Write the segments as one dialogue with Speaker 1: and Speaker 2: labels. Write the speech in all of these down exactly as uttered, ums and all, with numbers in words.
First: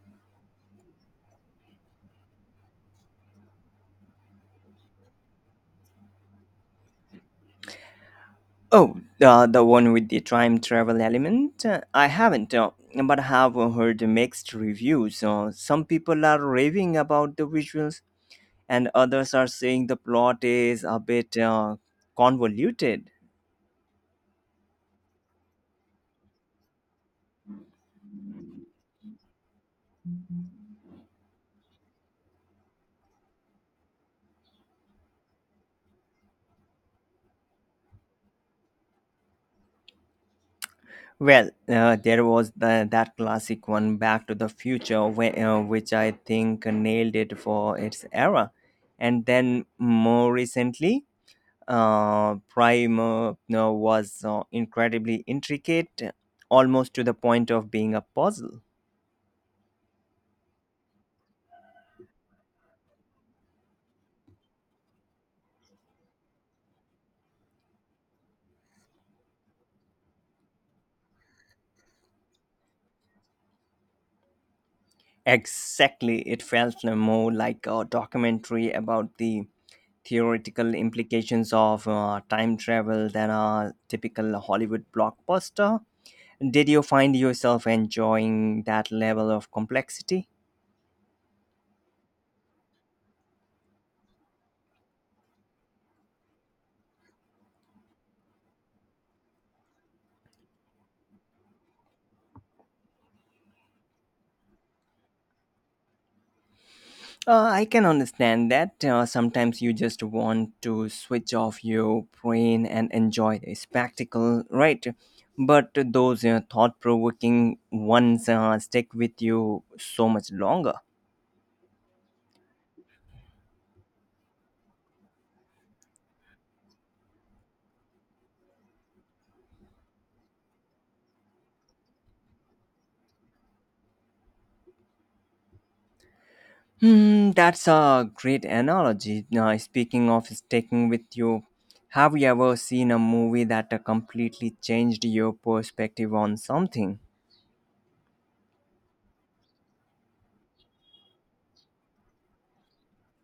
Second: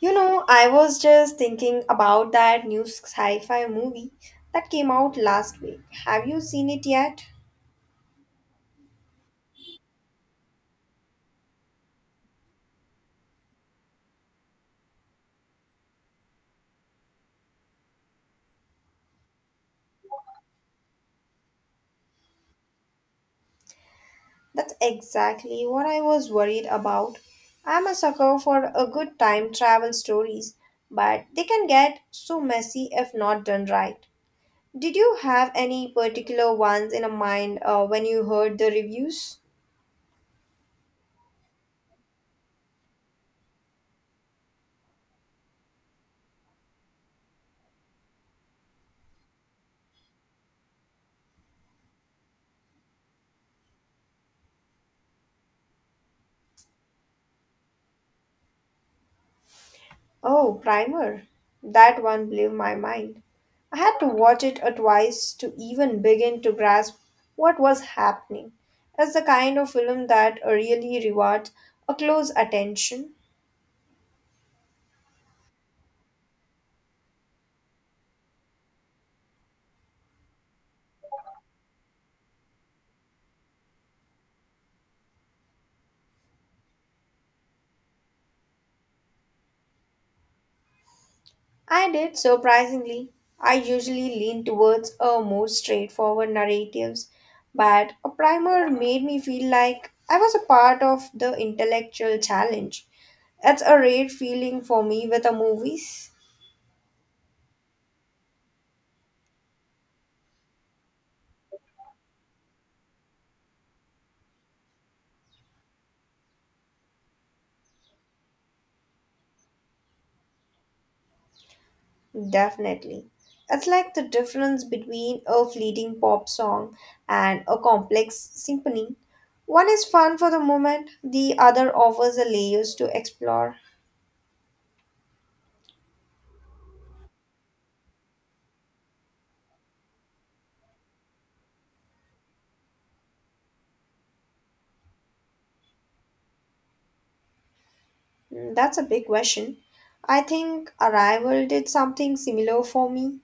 Speaker 1: You know, I was just thinking about that new sci fi movie that came out last week. Have you seen it yet?
Speaker 2: Oh, uh, the one with the time travel element? Uh, I haven't, uh, but I have heard mixed reviews. Uh, some people are raving about the visuals, and others are saying the plot is a bit uh, convoluted.
Speaker 1: That's exactly what I was worried about. I'm a sucker for a good time travel stories, but they can get so messy if not done right. Did you have any particular ones in a mind uh, when you heard the reviews?
Speaker 2: Well, uh, there was the, that classic one, Back to the Future, whe- uh, which I think nailed it for its era. And then more recently, uh, Prime uh, no, was uh, incredibly intricate, almost to the point of being a puzzle.
Speaker 1: Oh, Primer. That one blew my mind. I had to watch it uh, twice to even begin to grasp what was happening. It's the kind of film that uh, really rewards a close attention.
Speaker 2: Exactly, it felt more like a documentary about the theoretical implications of uh, time travel than a typical Hollywood blockbuster. Did you find yourself enjoying that level of complexity?
Speaker 1: I did, surprisingly. I usually lean towards a more straightforward narratives, but a primer made me feel like I was a part of the intellectual challenge. It's a rare feeling for me with the movies.
Speaker 2: Uh, I can understand that. Uh, sometimes you just want to switch off your brain and enjoy the spectacle, right? But those uh, thought provoking ones uh, stick with you so much longer.
Speaker 1: Definitely. It's like the difference between a fleeting pop song and a complex symphony. One is fun for the moment, the other offers the layers to explore.
Speaker 2: Hmm, that's a great analogy. Now, speaking of sticking with you, have you ever seen a movie that uh, completely changed your perspective on something?
Speaker 1: Mm, That's a big question. I think Arrival did something similar for me.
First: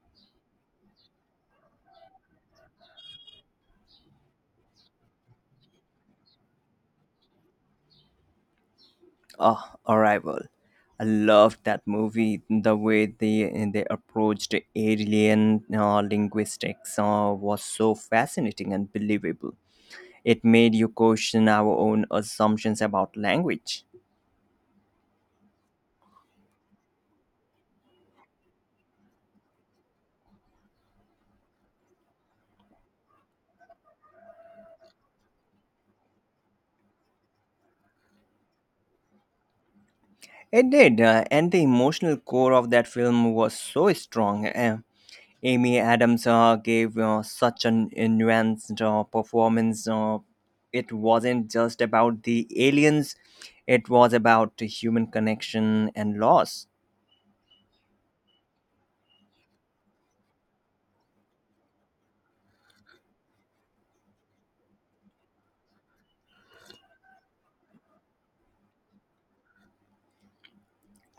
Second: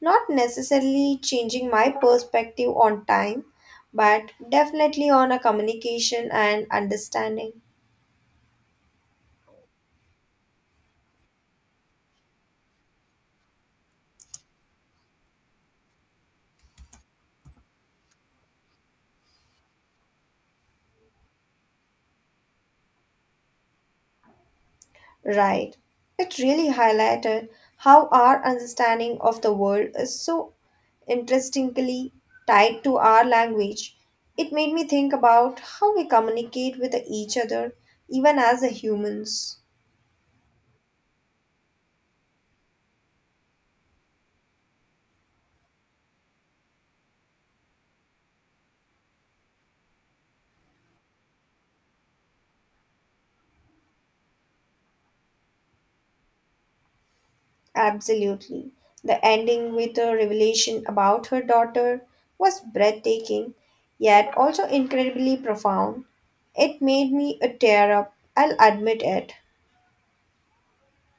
Speaker 1: Not necessarily changing my perspective on time, but definitely on a communication and understanding.
Speaker 2: Oh, Arrival. I loved that movie. The way they they approached alien uh, linguistics uh, was so fascinating and believable. It made you question our own assumptions about language.
Speaker 1: Right. It really highlighted how our understanding of the world is so interestingly tied to our language. It made me think about how we communicate with each other, even as a humans.
Speaker 2: It did, uh, and the emotional core of that film was so strong. Uh, Amy Adams uh, gave uh, such an nuanced uh, performance. Uh, it wasn't just about the aliens, it was about the human connection and loss.
Speaker 1: Absolutely. The ending with a revelation about her daughter was breathtaking, yet also incredibly profound. It made me a tear up, I'll admit it.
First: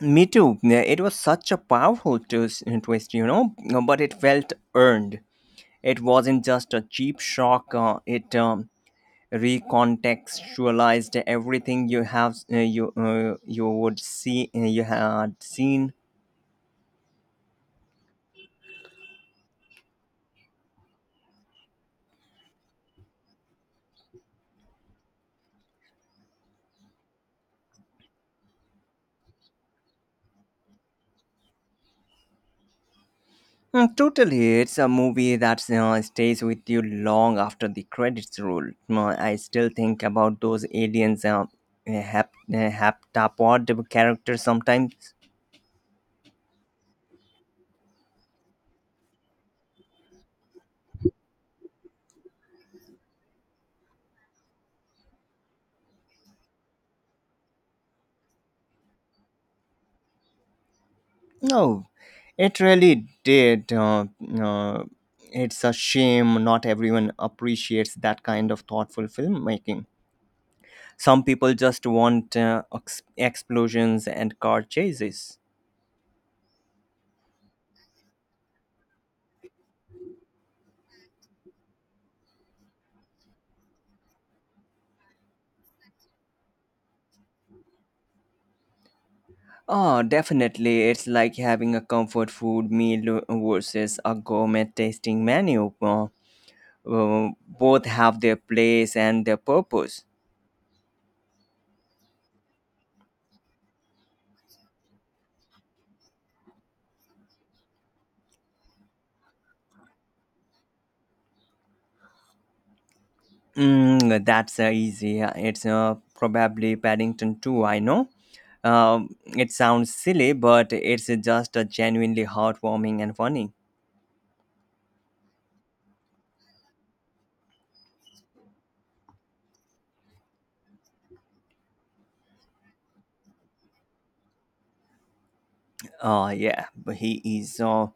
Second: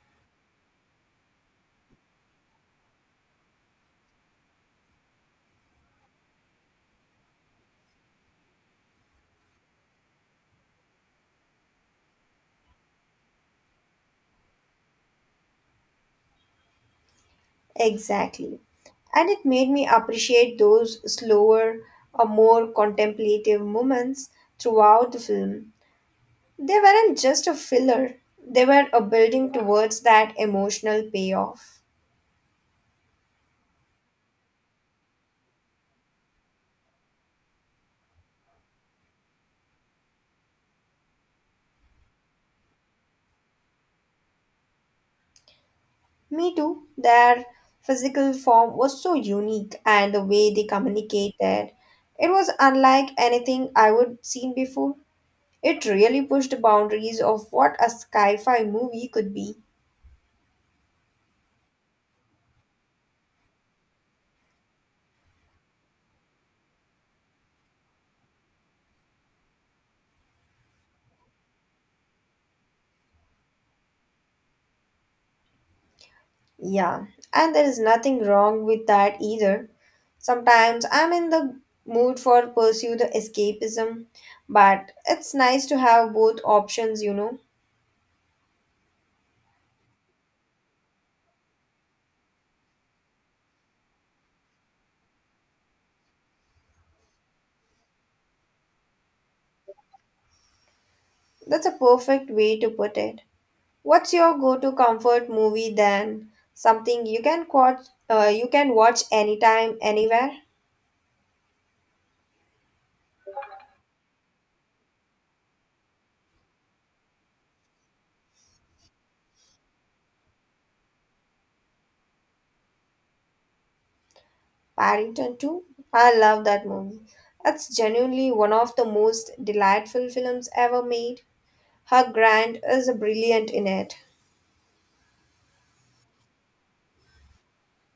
Speaker 2: Me too. Yeah, it was such a powerful twist, uh, twist, you know, but it felt earned. It wasn't just a cheap shock, uh, it um, recontextualized everything you have uh, you uh, you would see uh, you had seen.
Speaker 1: Exactly. And it made me appreciate those slower or more contemplative moments throughout the film. They weren't just a filler, they were a building towards that emotional payoff.
Speaker 2: Mm, totally, it's a movie that uh, stays with you long after the credits roll. Mm, I still think about those aliens, uh, hap- uh, haptapod character sometimes.
Speaker 1: Me too, their physical form was so unique and the way they communicated. It was unlike anything I would seen before. It really pushed the boundaries of what a sci-fi movie could be.
Speaker 2: No, it really did. Uh, uh, it's a shame not everyone appreciates that kind of thoughtful filmmaking. Some people just want uh, ex- explosions and car chases.
Speaker 1: Yeah, and there is nothing wrong with that either. Sometimes I'm in the mood for pursue the escapism, but it's nice to have both options, you know.
Speaker 2: Oh, definitely. It's like having a comfort food meal versus a gourmet tasting menu. Uh, uh, both have their place and their purpose.
Speaker 1: That's a perfect way to put it. What's your go-to comfort movie then? Something you can watch, uh, you can watch anytime, anywhere.
Speaker 2: Mm, that's uh, easy. It's uh, probably Paddington too. I know. Um, it sounds silly, but it's just uh, genuinely heartwarming and funny.
Speaker 1: Paddington two. I love that movie. It's genuinely one of the most delightful films ever made. Her Grant is brilliant in it.
Speaker 2: Uh, yeah, but he is uh,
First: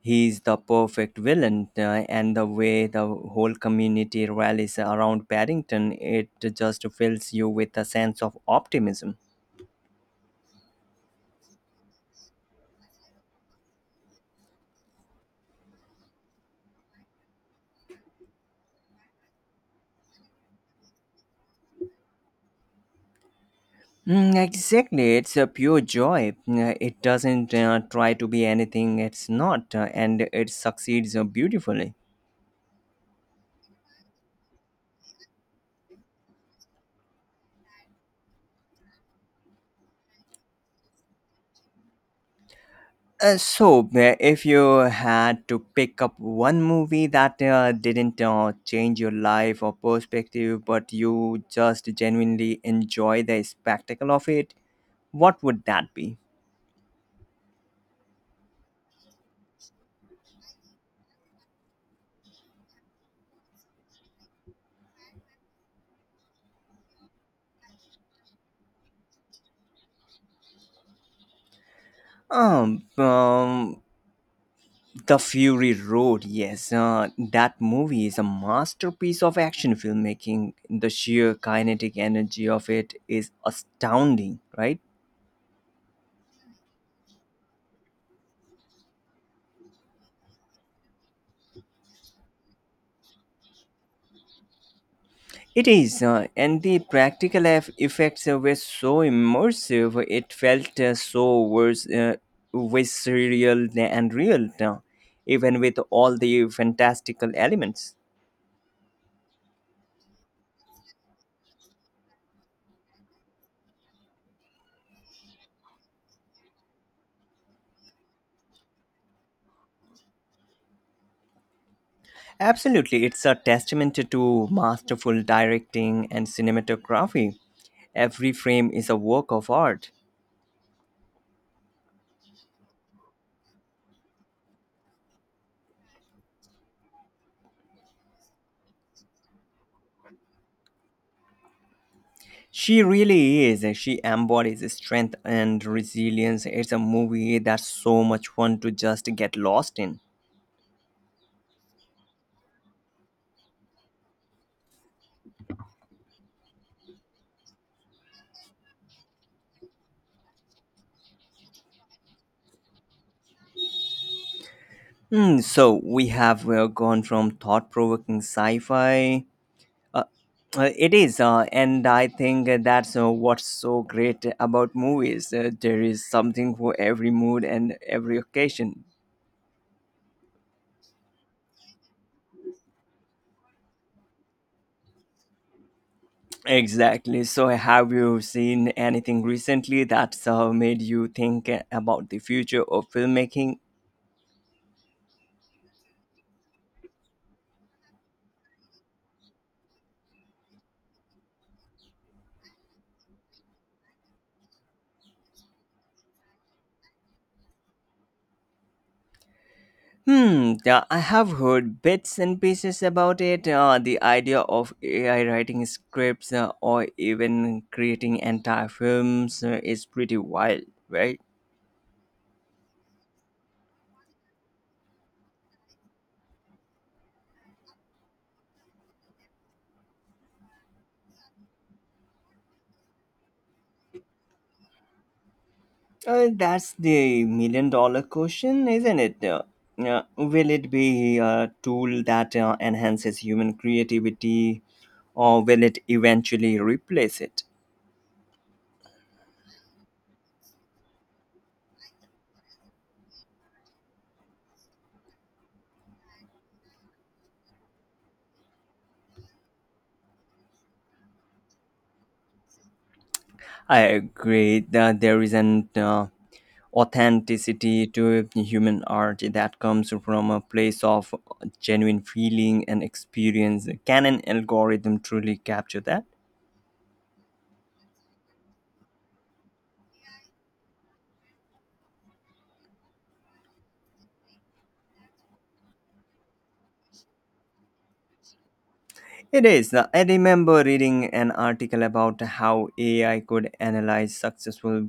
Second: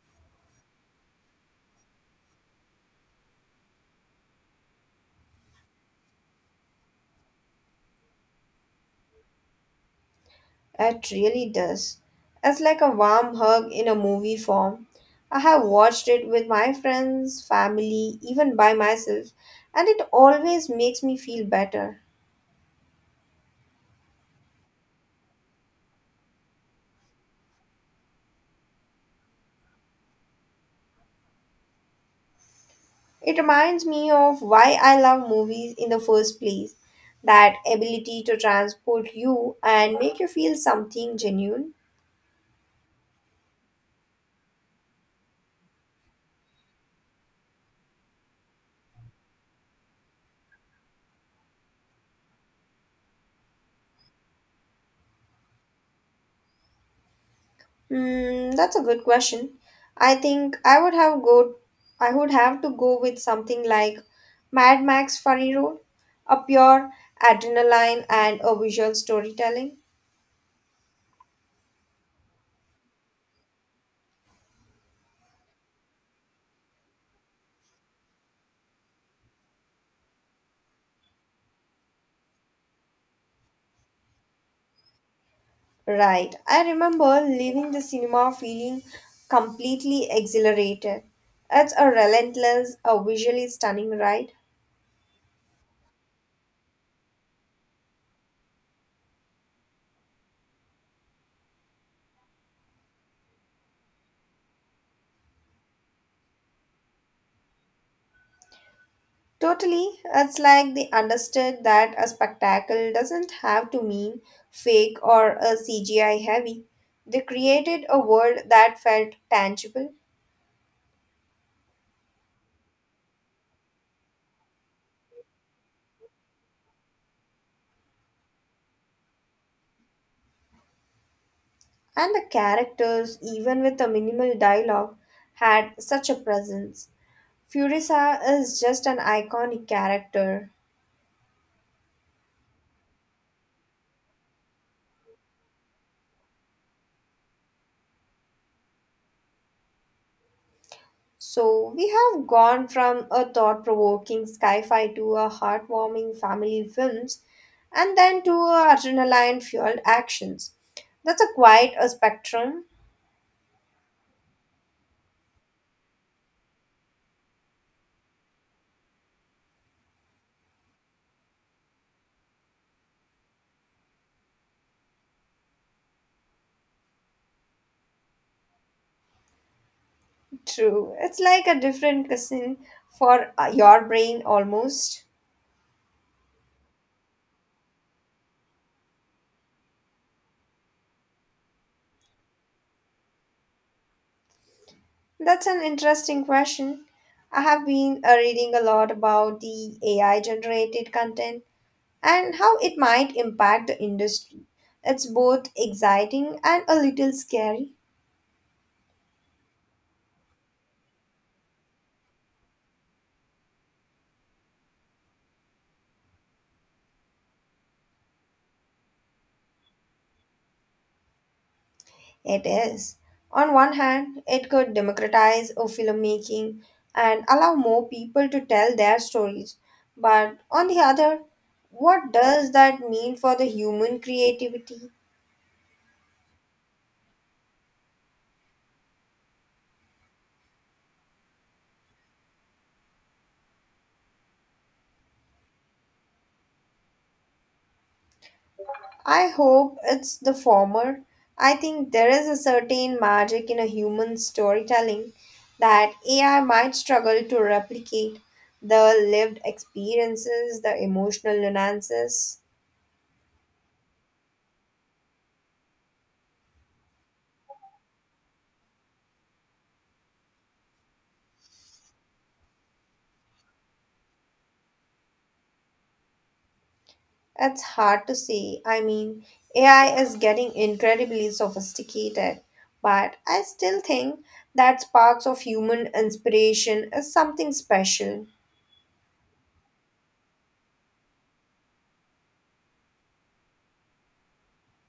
Speaker 2: he's the perfect villain, uh, and the way the whole community rallies around Paddington, it just fills you with a sense of optimism.
Speaker 1: It really does. It's like a warm hug in a movie form. I have watched it with my friends, family, even by myself, and it always makes me feel better.
Speaker 2: Mm, exactly, it's a pure joy. Uh, It doesn't uh, try to be anything it's not, uh, and it succeeds uh, beautifully.
Speaker 1: It reminds me of why I love movies in the first place that ability to transport you and make you feel something genuine.
Speaker 2: Uh, so, uh, if you had to pick up one movie that uh, didn't uh, change your life or perspective, but you just genuinely enjoy the spectacle of it, what would that be?
Speaker 1: Hmm, that's a good question. I think I would have go I would have to go with something like Mad Max Fury Road, a pure adrenaline and a visual storytelling.
Speaker 2: Um, um, The Fury Road, yes. Uh, that movie is a masterpiece of action filmmaking. The sheer kinetic energy of it is astounding, right?
Speaker 1: Right. I remember leaving the cinema feeling completely exhilarated. It's a relentless, a visually stunning ride.
Speaker 2: It is, uh, and the practical eff- effects uh, were so immersive. It felt uh, so vers- uh, visceral and real, uh, even with all the fantastical elements.
Speaker 1: Totally, it's like they understood that a spectacle doesn't have to mean fake or a C G I heavy. They created a world that felt tangible,
Speaker 2: Absolutely, it's a testament to masterful directing and cinematography. Every frame is a work of art.
Speaker 1: and the characters, even with a minimal dialogue, had such a presence. Furisa is just an iconic character.
Speaker 2: She really is. She embodies strength and resilience. It's a movie that's so much fun to just get lost in.
Speaker 1: So, we have gone from a thought provoking sci fi to a heartwarming family films and then to a adrenaline fueled actions. That's a quite a spectrum,
Speaker 2: Mm, so we have uh, gone from thought-provoking sci-fi. Uh, it is, uh, and I think that's uh, what's so great about movies. Uh, there is something for every mood and every occasion.
Speaker 1: true. It's like a different cousin for uh, your brain almost.
Speaker 2: Exactly. So, have you seen anything recently that's uh, made you think about the future of filmmaking?
Speaker 1: That's an interesting question. I have been uh, reading a lot about the A I generated content and how it might impact the industry. It's both exciting and a little scary.
Speaker 2: Hmm, uh, I have heard bits and pieces about it. Uh, the idea of A I writing scripts uh, or even creating entire films uh, is pretty wild, right?
Speaker 1: It is. On one hand, it could democratize of filmmaking and allow more people to tell their stories. But on the other, what does that mean for the human creativity?
Speaker 2: Uh, that's the million dollar question, isn't it? Uh, uh, will it be a tool that uh, enhances human creativity or will it eventually replace it?
Speaker 1: I hope it's the former. I think there is a certain magic in a human storytelling that A I might struggle to replicate the lived experiences, the emotional nuances.
Speaker 2: I agree that there isn't. Uh, authenticity to human art that comes from a place of genuine feeling and experience. Can an algorithm truly capture that?
Speaker 1: It's hard to say. I mean, A I is getting incredibly sophisticated, but I still think that sparks of human inspiration is something special.
Speaker 2: It is. I remember reading an article about how A I could analyze successful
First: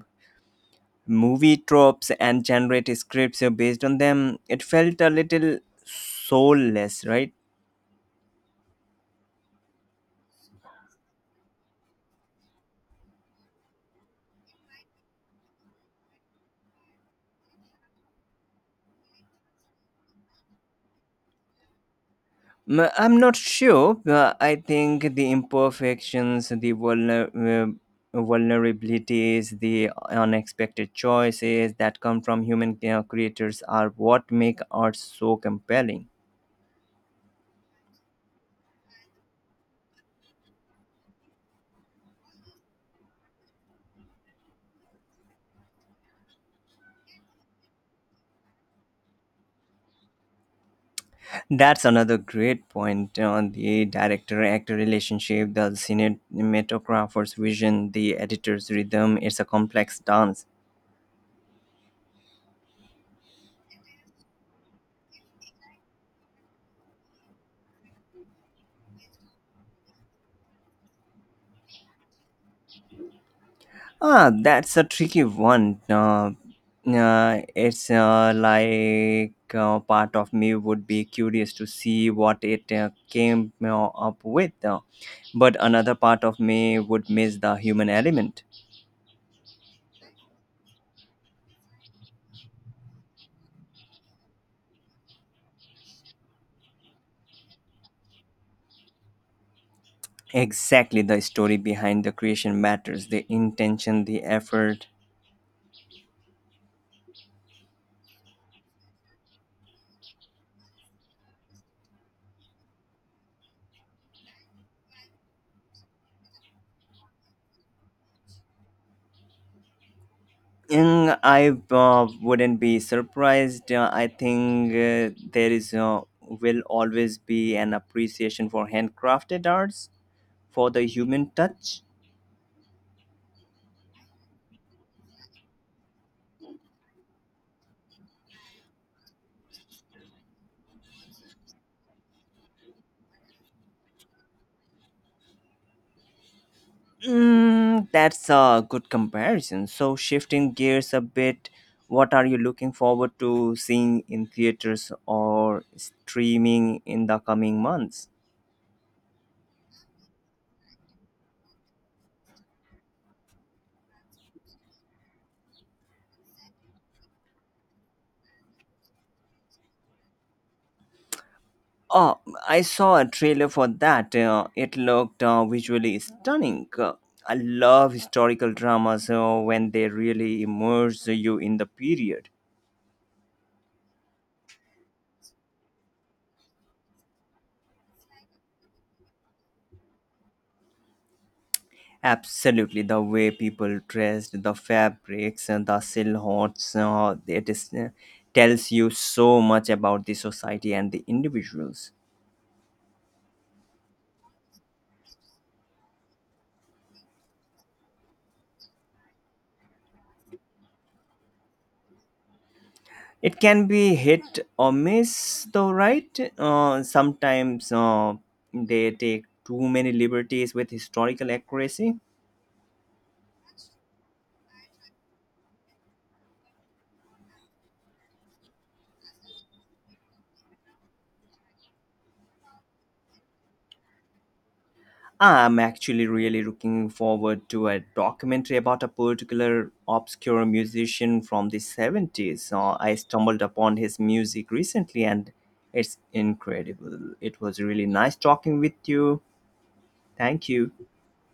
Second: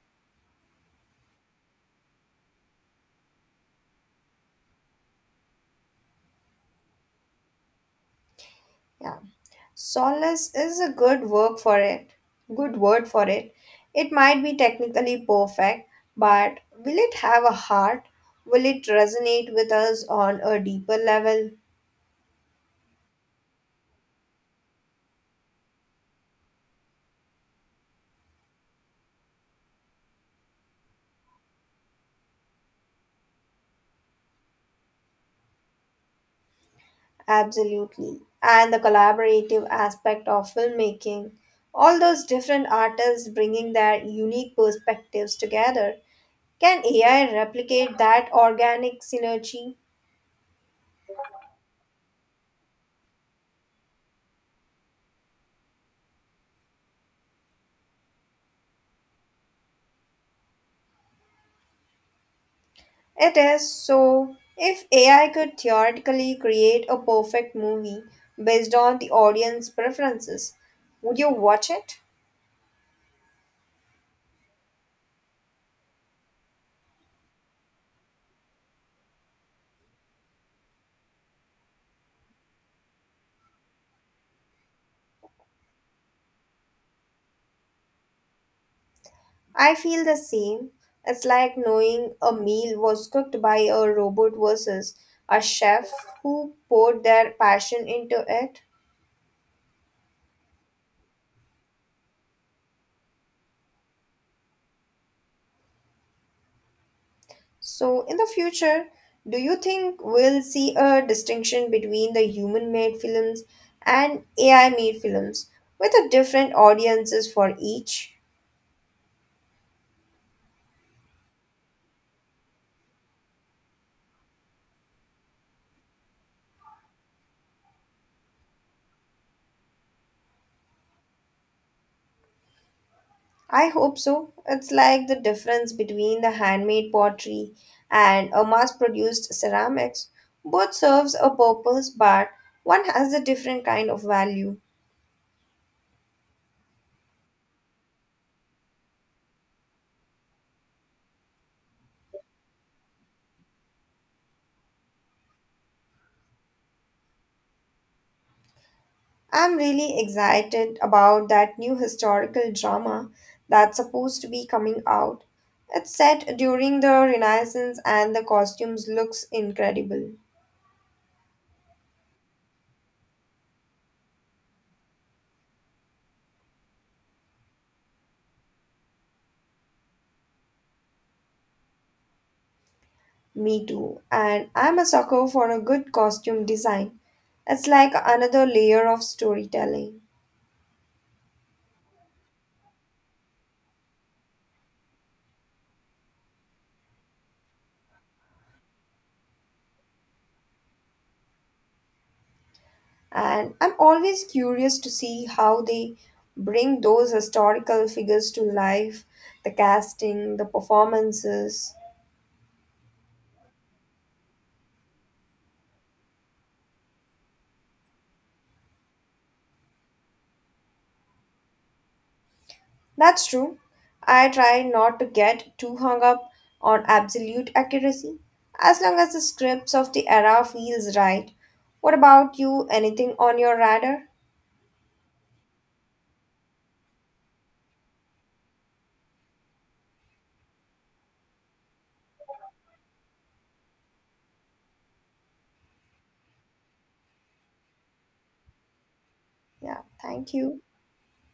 Speaker 2: movie tropes and generate scripts based on them. It felt a little soulless, right?
Speaker 1: Yeah. Solace is a good work for it. Good word for it. It might be technically perfect, but will it have a heart? Will it resonate with us on a deeper level?
Speaker 2: Mm, I'm not sure. but I think the imperfections, the vulner- uh, vulnerabilities, the unexpected choices that come from human uh, creators are what make art so compelling.
Speaker 1: Absolutely. And the collaborative aspect of filmmaking, all those different artists bringing their unique perspectives together. Can A I replicate that organic synergy?
Speaker 2: That's another great point on the director actor relationship, the cinematographer's vision, the editor's rhythm. It's a complex dance.
Speaker 1: It is so. If A I could theoretically create a perfect movie based on the audience preferences, would you watch it?
Speaker 2: Ah, that's a tricky one. Uh, uh, it's uh, like uh, part of me would be curious to see what it uh, came uh, up with, uh, but another part of me would miss the human element.
Speaker 1: I feel the same. It's like knowing a meal was cooked by a robot versus a chef who poured their passion into it.
Speaker 2: Exactly, the story behind the creation matters, the intention, the effort.
Speaker 1: So, in the future, do you think we'll see a distinction between the human made films and A I made films with a different audiences for each?
Speaker 2: And I uh, wouldn't be surprised. Uh, I think uh, there is uh, will always be an appreciation for handcrafted arts for the human touch?
Speaker 1: I hope so. It's like the difference between the handmade pottery and a mass-produced ceramics. Both serves a purpose, but one has a different kind of value.
Speaker 2: Mm, that's a good comparison. So, shifting gears a bit, what are you looking forward to seeing in theaters or streaming in the coming months?
Speaker 1: I'm really excited about that new historical drama that's supposed to be coming out. It's set during the Renaissance and the costumes looks incredible.
Speaker 2: Oh, I saw a trailer for that. Uh, it looked uh, visually stunning. Uh, I love historical dramas uh, when they really immerse you in the period.
Speaker 1: Me too. And I'm a sucker for a good costume design. It's like another layer of storytelling.
Speaker 2: Absolutely, the way people dressed, the fabrics, and the silhouettes, uh, it is, uh, tells you so much about the society and the individuals.
Speaker 1: And I'm always curious to see how they bring those historical figures to life, the casting, the performances.
Speaker 2: It can be hit or miss, though, right? Uh, sometimes uh, they take too many liberties with historical accuracy.
Speaker 1: That's true. I try not to get too hung up on absolute accuracy, as long as the scripts of the era feels right. What about you? Anything on your radar?
Speaker 2: I'm actually really looking forward to a documentary about a particular obscure musician from the seventies. Uh, I stumbled upon his music recently and it's incredible. It was really nice talking with you.
Speaker 1: Yeah, thank
Speaker 2: Thank
Speaker 1: you.
Speaker 2: you.